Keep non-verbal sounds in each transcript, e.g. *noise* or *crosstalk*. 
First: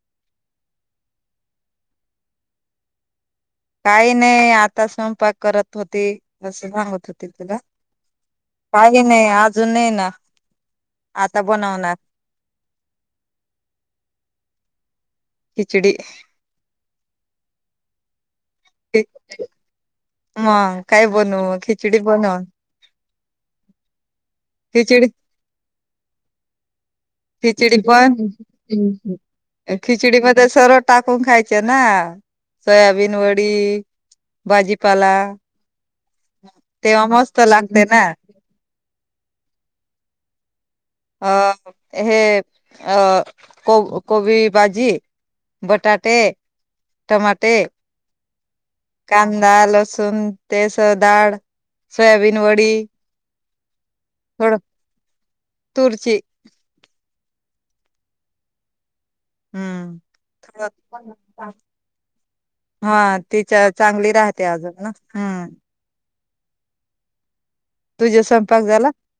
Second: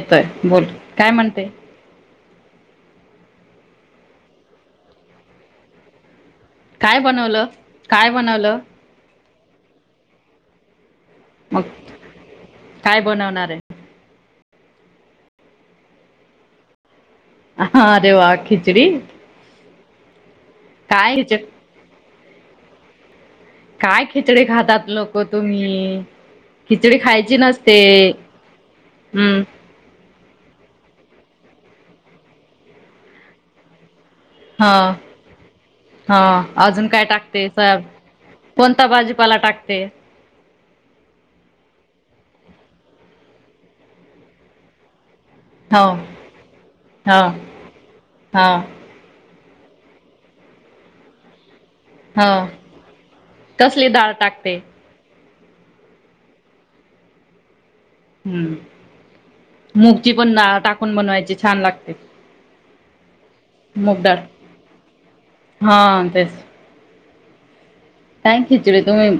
होेतोय पुढे काय म्हणतोय काही नाहीय आता स्वयंपाक करत होती असं काय सांगत होती बनवलं तिला काय बनवलं काही नाही अजून नाही ना आता हट् बनवणार काय बनवणार आहे खिचडीई हा रे वा खिचडीई मग ग काय बनवं खिचडी बनवं काय खिचडी खातात खिचडी लोक तुम्ही खिचडी खायची नसते खिचडी पण हम्म खिचडी ब ते सरळ टाकून खायचे ना सोयाबीन वडी हा भाजीपाला हा अजून तेव्हा काय मस्त टाकते सब लागते ना कोणता बाजीपाला टाकते अ अ हे अ अ को कोबी भाजी हो बटाटे हो टमाटे हो का मग दाल लसुन ते सगळ डाळ सोयाबीन वडी ती डाळ टाकते तुर्चीजी हम्म हम्म मूगची पणडाळ टाकून बनवायची थोडं छान लागते. हा तीच्या मूग चांगली डाळ राहते अजून ना हम् हा तेच काय खिचडी झाला तुम्ही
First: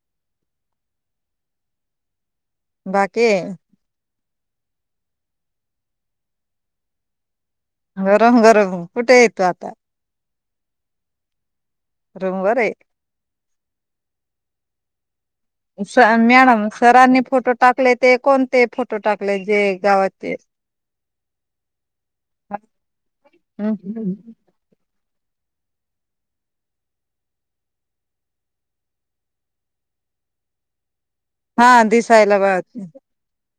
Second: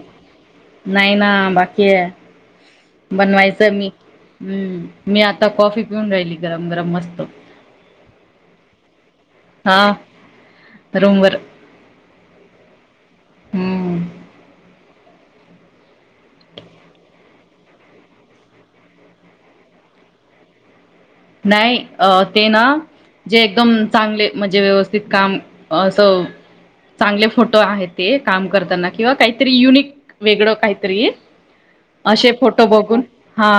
नाही ना बाकी आहे. बाकी आहे. बनवायचं मी हम्म मी आता कॉफी पिऊन राहिली गरम गरम मस्त. गरम गरम कुठे हाय तु आता हा रूमवर रूमवर आहे. हम् स मॅडम सरांनी फोटो टाकले ते कोणते फोटो टाकले जे गावाचे नाही अ ते ना जे एकदम हं. चांगले म्हणजे व्यवस्थ ते काम असं चांगले फोटो आहेत ते काम करताना किंवा काहीतरी युनिक वेगळं काहीतरी हा असे दिसायला बा फोटो बघून हा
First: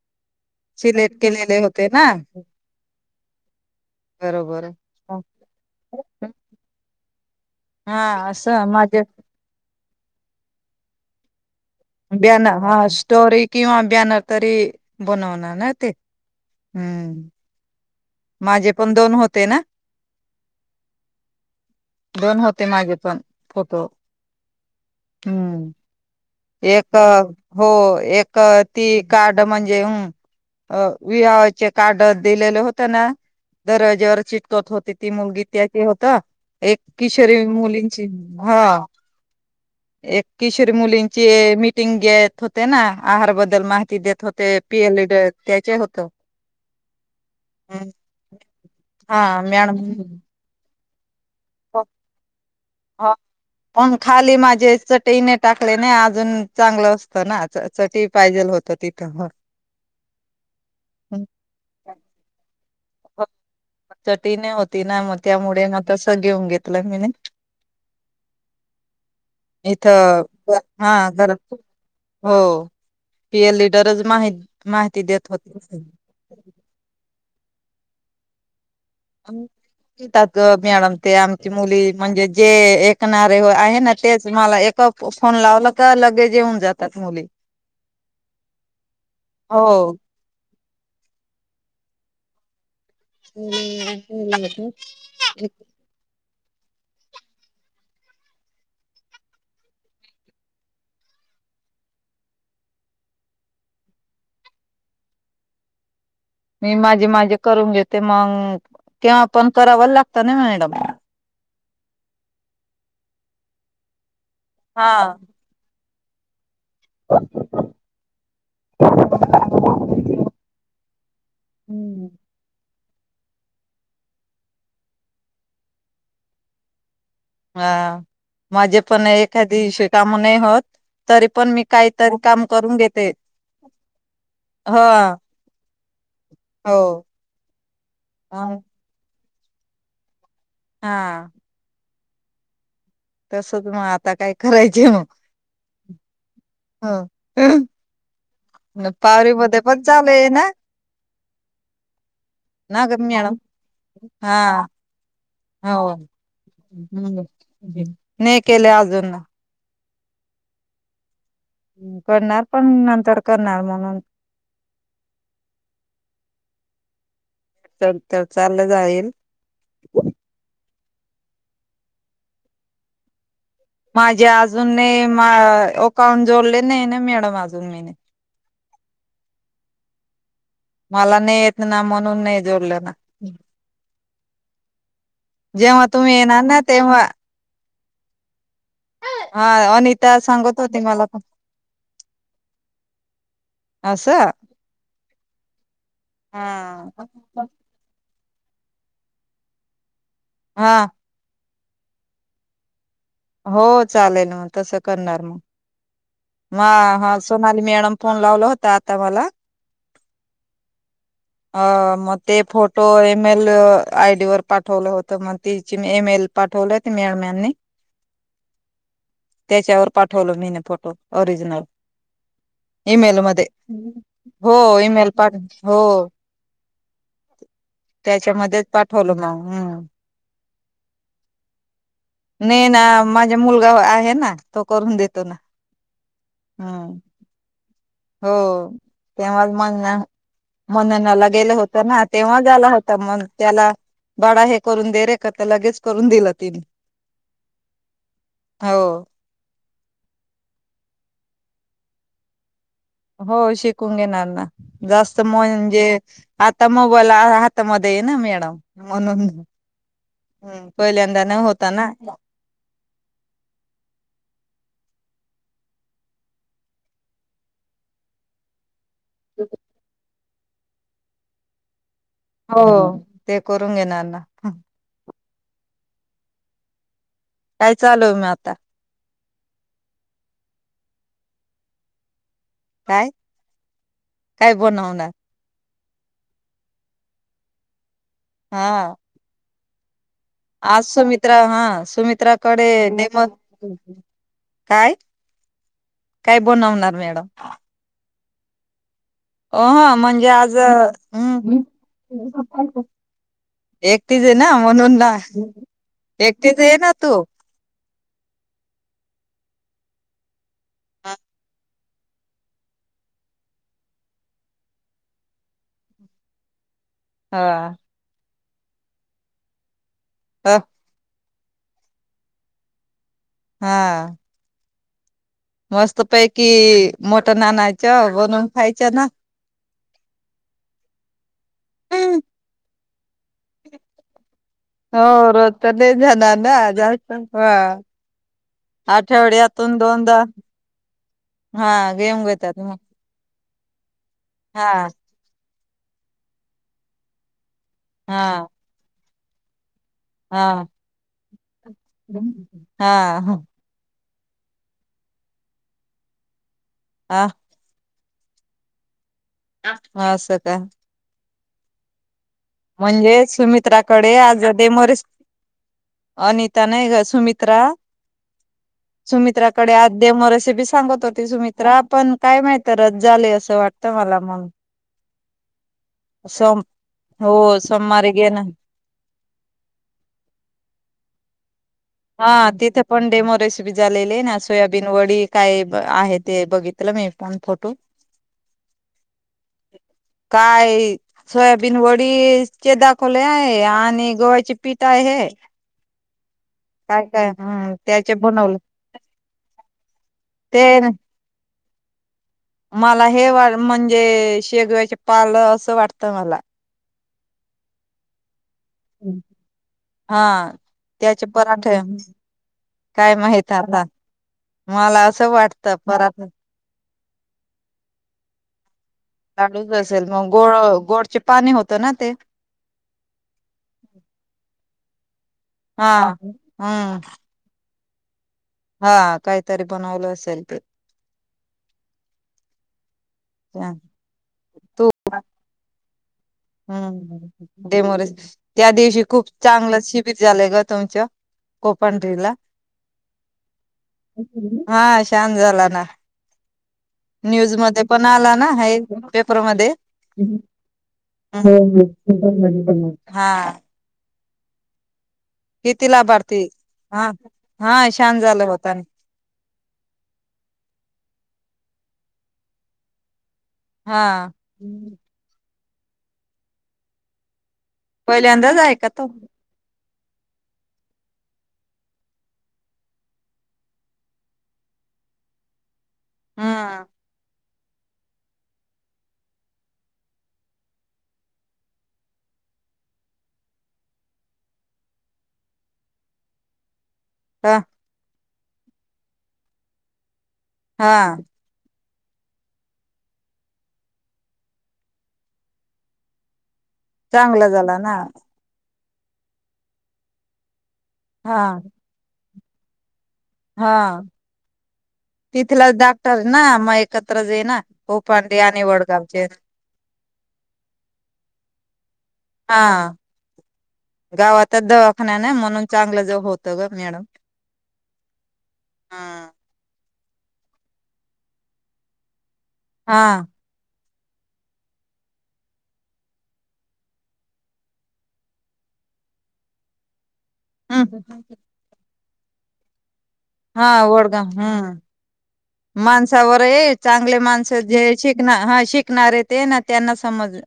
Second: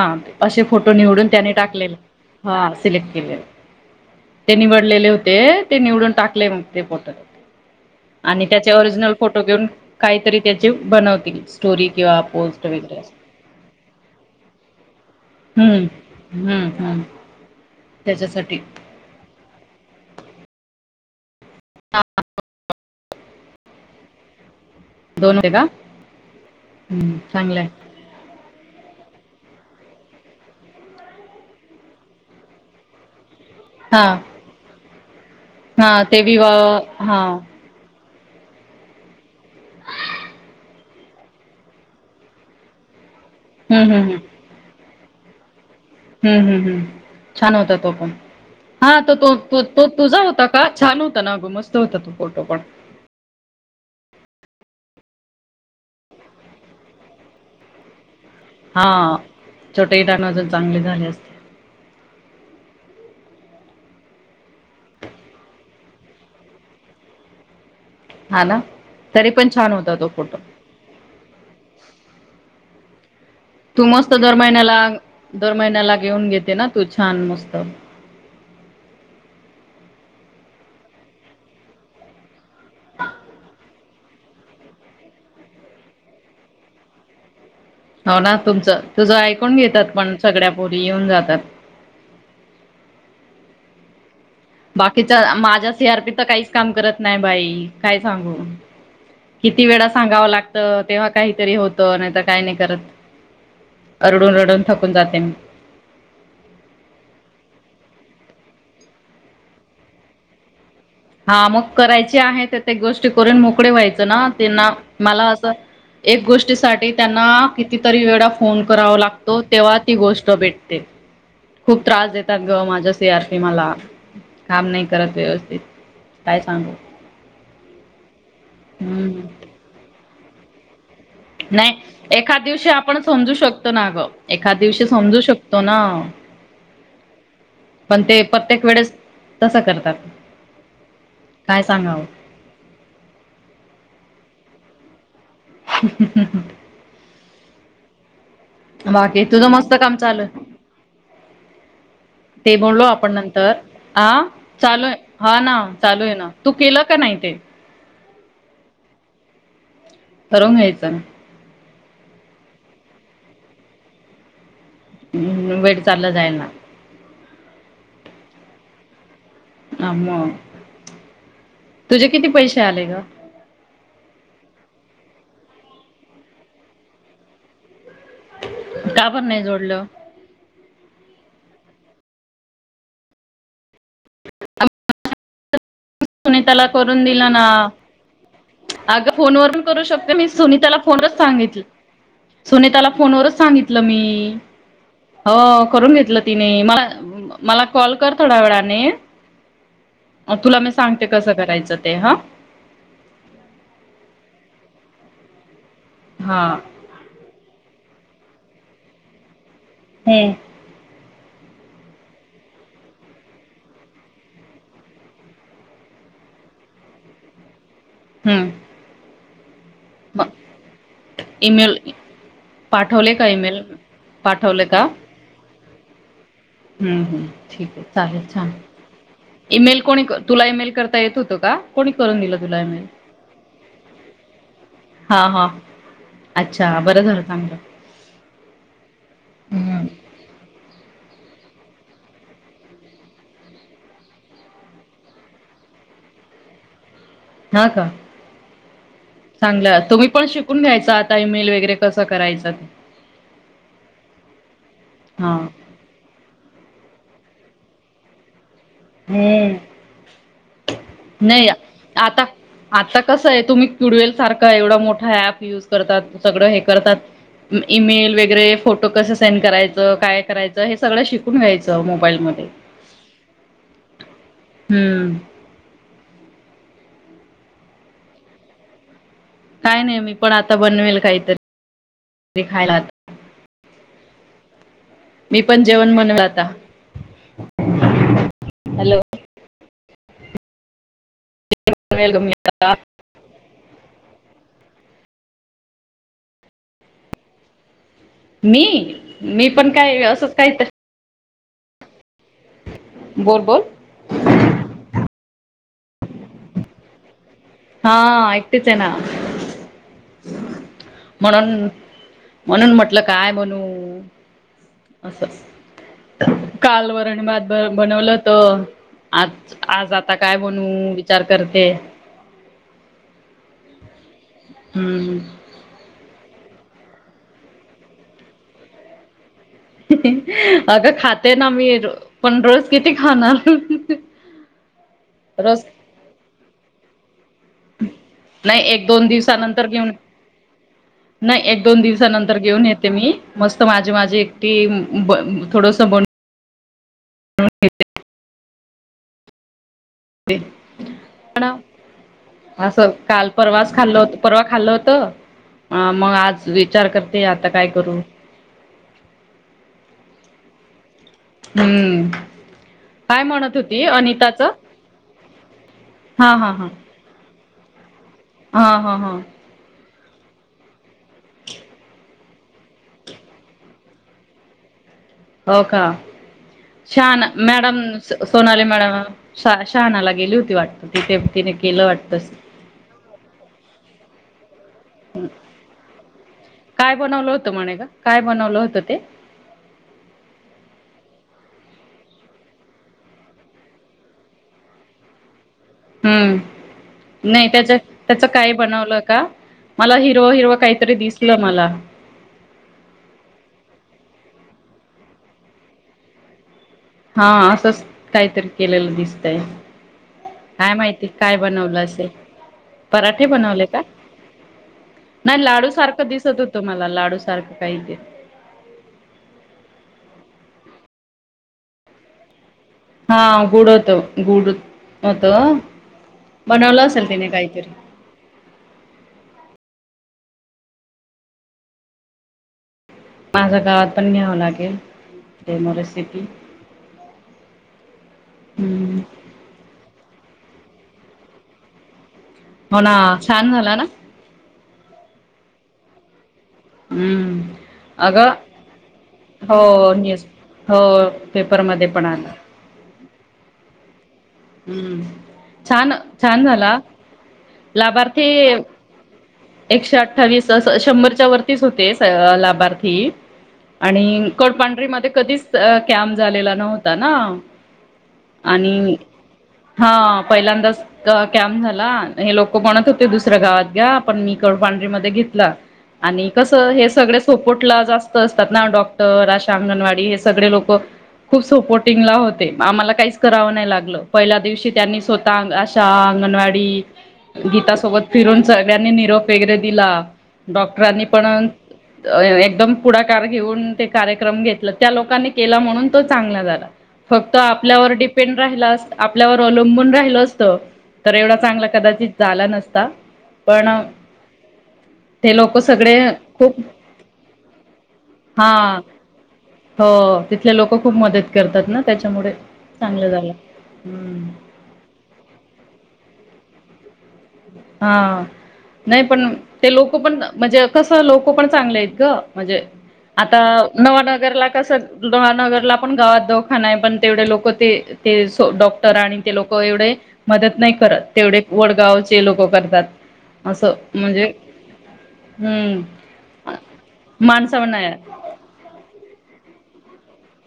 असे फोटो सिलेक्ट निवडून त्याने केलेले होते टाकलेले ना हा सिलेक्ट केले ते बरोबर निवडलेले होते ते निवडून टाकले मग ते फोटो हा आणि असं त्याचे माझे ओरिजनल फोटो घेऊन काहीतरी त्याचे बनवतील स्टोरी किंवा बॅनर पोस्ट हा वगैरे असं. स्टोरी किंवा बॅनर तरी बनवणार ना हम्म ते हम्म हम्म. त्याच्यासाठी माझे पण दोन होते ना. हा, दोन होते माझे पण फोटो. दोन होते का? हम्म एक हम्म हो चांगलंय एक ती कार्ड म्हणजे ह विवाहाचे कार्ड दिलेले होते ना हा दरवाज्यावर चिटकवत होती ती मुलगी त्याचे हा होत ते एक विवाह हा किशोरवइ ण मुलींची हा एक किशोरी मुलींची मीटिंग घेत होते ना आहारबद्दल हम्म माहिती देत होते पी एल इ हम् हम् हम् छान होता तो पण हा तो तो तो तुझा होता का छान होता ना ग मस्त होता तो फोटो पण पण खाली माझे चटई नाही, टाकले नाही अजून चांगलं असतं ना चटई पाहिजेल होत हा तिथं ह छोटे टाण अजून चांगले झाले असते चटई नाही होती ना मग त्यामुळे ना तस घेऊन घेतलं मीने हा ना तरी पण छान इथ होता तो फोटो हा घरात हो. पीएल तू लिडरच मस्त दर माहित महिन्याला माहिती देत दर होती. महिन्याला घेऊन घेते ना तू छान मस्त. मॅडम ते आमची मुली म्हणजे जे ऐकणारे आहे ना. तेच मला एका फोन लावला का लगेच येऊन जातात मुली. हो ना तुमचं तुझं ऐकून घेतात हो. पण सगळ्या पोरी येऊन जातात. *inaudible* बाकीच्या माझ्या सी आर पीच काहीच काम करत नाही बाई काय सांगू किती वेळा सांगाव लागत तेव्हा काहीतरी होतं नाही तर काय नाही करत. रडून-रडून थकून जाते मी मी माझे-माझे करून घेते मग तेव्हा पण कराव लागतं ना मॅडम. हा म करायची आहे ते ते गोष्टी करून मोकळे व्हायचं ना त्यांना हा. मला असं त्या साठी त्यांना कितीतरी वेळा फोन करावा लागतो, तेव्हा ती गोष्ट भेटते. खूप हम्म. त्रास देतात ग माझ्या सी आर पी मला काम नाही करत व्यवस्थित काय सांगू. हा माझे पण हम्म. एखाद दीवशी काम नाही होत. तरी पण मी नाही काहीतरी एखाद काम दिवशी करून आपण घेते समजू शकतो ना ग एखाद ह दिवशी समजू शकतो ना. हो. पण ते हा प्रत्येक वेळेस. तसं करतात काय सांगावं. तसच मग आता काय करायचे मग ह् हम् हम् हम हम्. न बाकी पावरी तुझं मध्ये मस्त पण काम चालू झालंय आहे ना ते बोललो ना ग आपण मॅडम नंतर आ हा चालू आहे हा ना चालू आहे ना तू केलं का नाही. ते नाई केले अजून. ठरवून घ्यायचं ना. करणार पण नंतर करणार म्हणून. ह वेट चाललं जाईल ना. च तर चाललं जाईल. अ मग तुझे किती पैसे आले ग माझे अजून नाही अकाउंट जोडले नाही ना मॅडम अजून मी का पण नाही जोडलं मला नाही येत ना म्हणून नाही जोडल ना जेव्हा तुम्ही येणार ना सुनीताला तेव्हा करून दिलं ना अगं फोनवर हा पण करू शकतो अनिता मी सांगत सुनीताला होती मला फोनवरच पण सांगितलं सुनीताला फोनवरच सांगितलं मी असं हो करून घेतलं तिने मला हा मला कॉल कर थोड्या वेळाने तुला मग मी हा सांगते कसं करायचं ते ह हो चालेल मग तसं करणार मग हा म हा सोनाली मॅडम फोन लावला होता आता मला हम्म अ मग ते फोटो इमेल आयडी वर पाठवलं होत मग ति मीमे मेल पाठवलय ते मॅडमानी हम त्याच्यावर पाठवलं मी न फोटो ओरिजनल ईमेल पाठवले ईमेल का मध्ये हो पाठवले का ईमेलपाठवला हो हम्म हम् ठीक आहे चालेल छान त्याच्यामध्येच पाठवलं मग ईमेल हम्म कोणी तुला ईमेल करता येत होत होत का कोणी करून दिलं तुला नाही ना ईमेल माझा मुलगा आहे ना तो करून हा देतो ना हा अच्छा हम्म बरं झालं चांगलं हो तेव्हा हम्म म मनाना लक्ष गेलं होत ना तेव्हा झालं होता मग त्याला बाळा हे करून दे रे का तर लगेच करून दिलं तिन हा का हो चांगलं तुम्ही पण शिकून घ्यायच ईमेल वगैरे कसं करायचंत हो शिकून घेणार ना जास्त हा म्हणजे आता मोबाईल हातामध्ये आहे ना मॅडम म्हणून हम्म पहिल्यांदा न नाही होता ना आता आता कसं आहे तुम्ही किडवेल सारखं एवढं मोठा ऍप युज करतात सगळं हे करतात ईमेल वगैरे फोटो कसं सेंड करायचं काय करायचं हे सगळं शिकून घ्यायचं मग हो ते करून घेणार ना हम्म काय चालू आहे मग आता काय नाही मी पण आता बनवेल काहीतरी खायला आता काय काय बनवणार मी पण जेवण बनवेल आता हा हॅलो आज सुमित्रा हा वेलकम सुमित्रा कडे नेमत काय काय बनवणार मॅडम मी मी अ पण ह काय म्हणजे असंच काही आज हम् बोल बोल एकटीच आहे ना म्हणून ना एकटीच ये ना तू हा एकऐटच आहे ना म्हणून म्हणून म्हटल काय म्हणू अस काल वरणभात हा बनवलं तर आज आज आता काय अ बनू विच विचार करते हा हम्म हम् मस्त पैकी मटन आणायचं बनवून खायचं ना अगं खाते ना मी पण रोज किती खाणार हो र त रोज न जनाना जास्त ह नाही एक दोन दिवसानंतर आठवड्यातून घेऊन दोनदा नाही एक हा दोन गेम दिवसानंतर घेतात घेऊन मग येते मी मस्त माझे माझे एकटी हा थोडस बन हा हा हा पण असं काल हा परवाच खाल्ल होत परवा खाल्लं होतं मग आज विचार करते ह आता काय करू हा अस का हम्म काय म्हणजे म्हणत होती सुमित्राकडे आज अनिताचं देमरेस हा हा अनिता हा नाही ग सुमित्र त्र हा हा हा देमो रेसिपी सांगत होती सुमित्रा पण काय माहित रच झाले असं वाटतं मला मग ह हो का श हो मॅडम सोमवारी घेण सोनाली मॅडम शहानाला गेली होती वाटत तिथ तिने केलं वाटत हा तिथे पण डेमोरेस बी झालेले आहे ना सोयाबीन वडी काय आहे ते बघितलं काय मी बनवलं पण होतं फोटो म्हणे का काय बनवलं होतं ते काय सोयाबीन वडी चे दाखवले आहे आणि गोव्याचे पीठ आहे काय काय हम्म नाही हम्म त्याच्या त्याचे त्याच काही बनवलं का मला हिरो हिरो ते काहीतरी दिसलं मला मला हे वा म्हणजे शेगव्याचे पाल असं वाटत मला हा असंच काहीतरी केलेलं दिसतय हा काय माहिती त्याचे काय पराठे बनवलं असे काय पराठे माहित बनवले का आता मला असं नाही लाडू वाटतं सारखं परात दिसत होतो मला लाडू सारखं काही ते काळूच असेल मग गोळ गोडचे पाणी होतं ना ते हा गुड होतो गुड होत हा बनवलं हम्म असेल तिने काहीतरी हा काहीतरी बनवलं असेल ते माझं हा, गावात पण घ्यावं लागेल तू तेेसि हम्म डेमोरेश त्या हम्म दिवशी खूप चांगलं श बिरजलेग तुमच कोोपन ला हो ना छान झाला ना हां शांत झाला ना. न्यूज हम्म मध्ये पण अगं आला नां हाय पेपरमध्ये- हो न्यूज हो होय- होय पेपरमध्ये पण आला पेपर मध्ये पण हाय हां हुं छान -छान लाभार्थी झाला हं हा हा छान झालं लाभार्थी- होता एकशे अठ्ठावीस अस शंभरच्या वर- तीच होते सगळे लाभार्थी हा आणि कडपांढरी मध्ये कधीच- तर कॅम्प झालेला नव्हता नां. पहिल्यांदाच आहे का तो? हां पहिल्यांदाच अं कॅम्प झाला हे लोकं म्हणत होते दुसऱ्या गावात घ्या पण मी कड- पाढंरी मध्ये घेतला आणि कसं हम्म हे सगळे सपोर्ट- ला जास्त असतात नां डॉक्टर आशा, अंगणवाडी हें सगळे लोक. खूप सपोर्टिंगला होते, आ आम्हाला काहीच करावं नाही लागलं. पहिल्या दिवशी त्यांनी स्वतः अगं, आशा अंगणवाडी हा गीतासोबत- फिरून सगळ्यांनी निरोप वेगैरे दिला. डॉक्टरांनी हा पणं अं यं एकदम पुढाकार घेऊन ते कार्यक्रम घेतलं त्या लोकांनी केला म्हणून तो चांगला झाला. फक्त चांगला झाला ना आपल्यावर डिपेंड राहिला असं आपल्यावर अवलंबून राहिल असत तर एवढा चांगला कदाचित झाला नसता. पण हां. ते लोक तिथलाच सगळे डाक्टर नां खूप मग एकत्र जयेना वोपार्डे आणि वडगावचे. हों तिथले लोक खूप मदत करतात नां त्याच्यामुळे हा चांगलं झालं. हम्म गावातच दवाखाना नाय म्हणून चांगलं जव होतं ग मॅडम. हां, नाही पण हा तें लोक हो पण म्हणजे कसं लोक पण चांगले आहेत गं म्हणजे आता नवानगरला कसं नवानगरला पण गावात धोखाना हाय पण तेवढे लोक ते ते सो डॉ क्टर आणि ते लोक एवढे मदत नाही हम् करत तेवढे वडगावचे लोक करतात. हा असं वडगाव म्हणजे हम्म हम्म माणसावर यहे चांगले माणस माणसावर जे नाही शिकणा हां शिकणारे ते ना त्यांना समजलं.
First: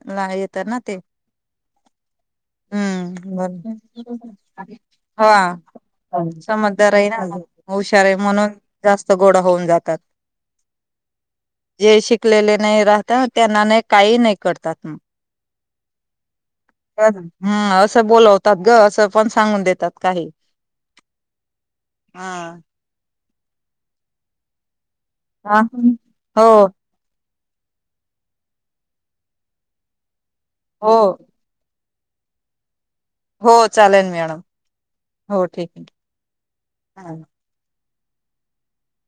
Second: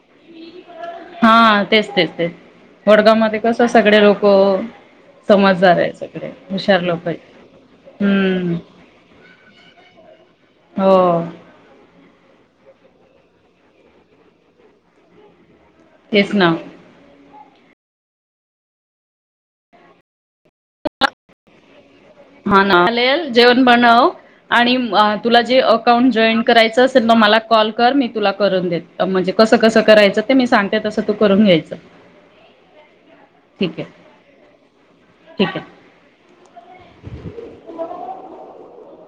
हां, तेचं तेचं तेचं. वडगाव हम्म मध्ये बर कस सगळे लोक हा समजदार आहे सगळे हुशार समजदार आहे लोकहायत. ना हुशार आहे म्हणून जास्त गोड होऊन जा तात हो जे शिकलेले नाही राहतअं त्यांना नाही काही नाही करतात मग. तेच ना. हां असं बोलवतात गं असं पण सांगून देतात काही. हा. हां ना चालेल जेवण बनव आणि अं तुला हा जे अकाउंट जॉईन हो करायचं असेल म मला कॉल कर मी तुला करून देत म्हणजे कसं कसं करायचं ते मी सांगते हो तसं तू करून घ्यायचं. हों ठीक आहे चालेल मॅडम हों ठीक आहे. हं. *inaudible*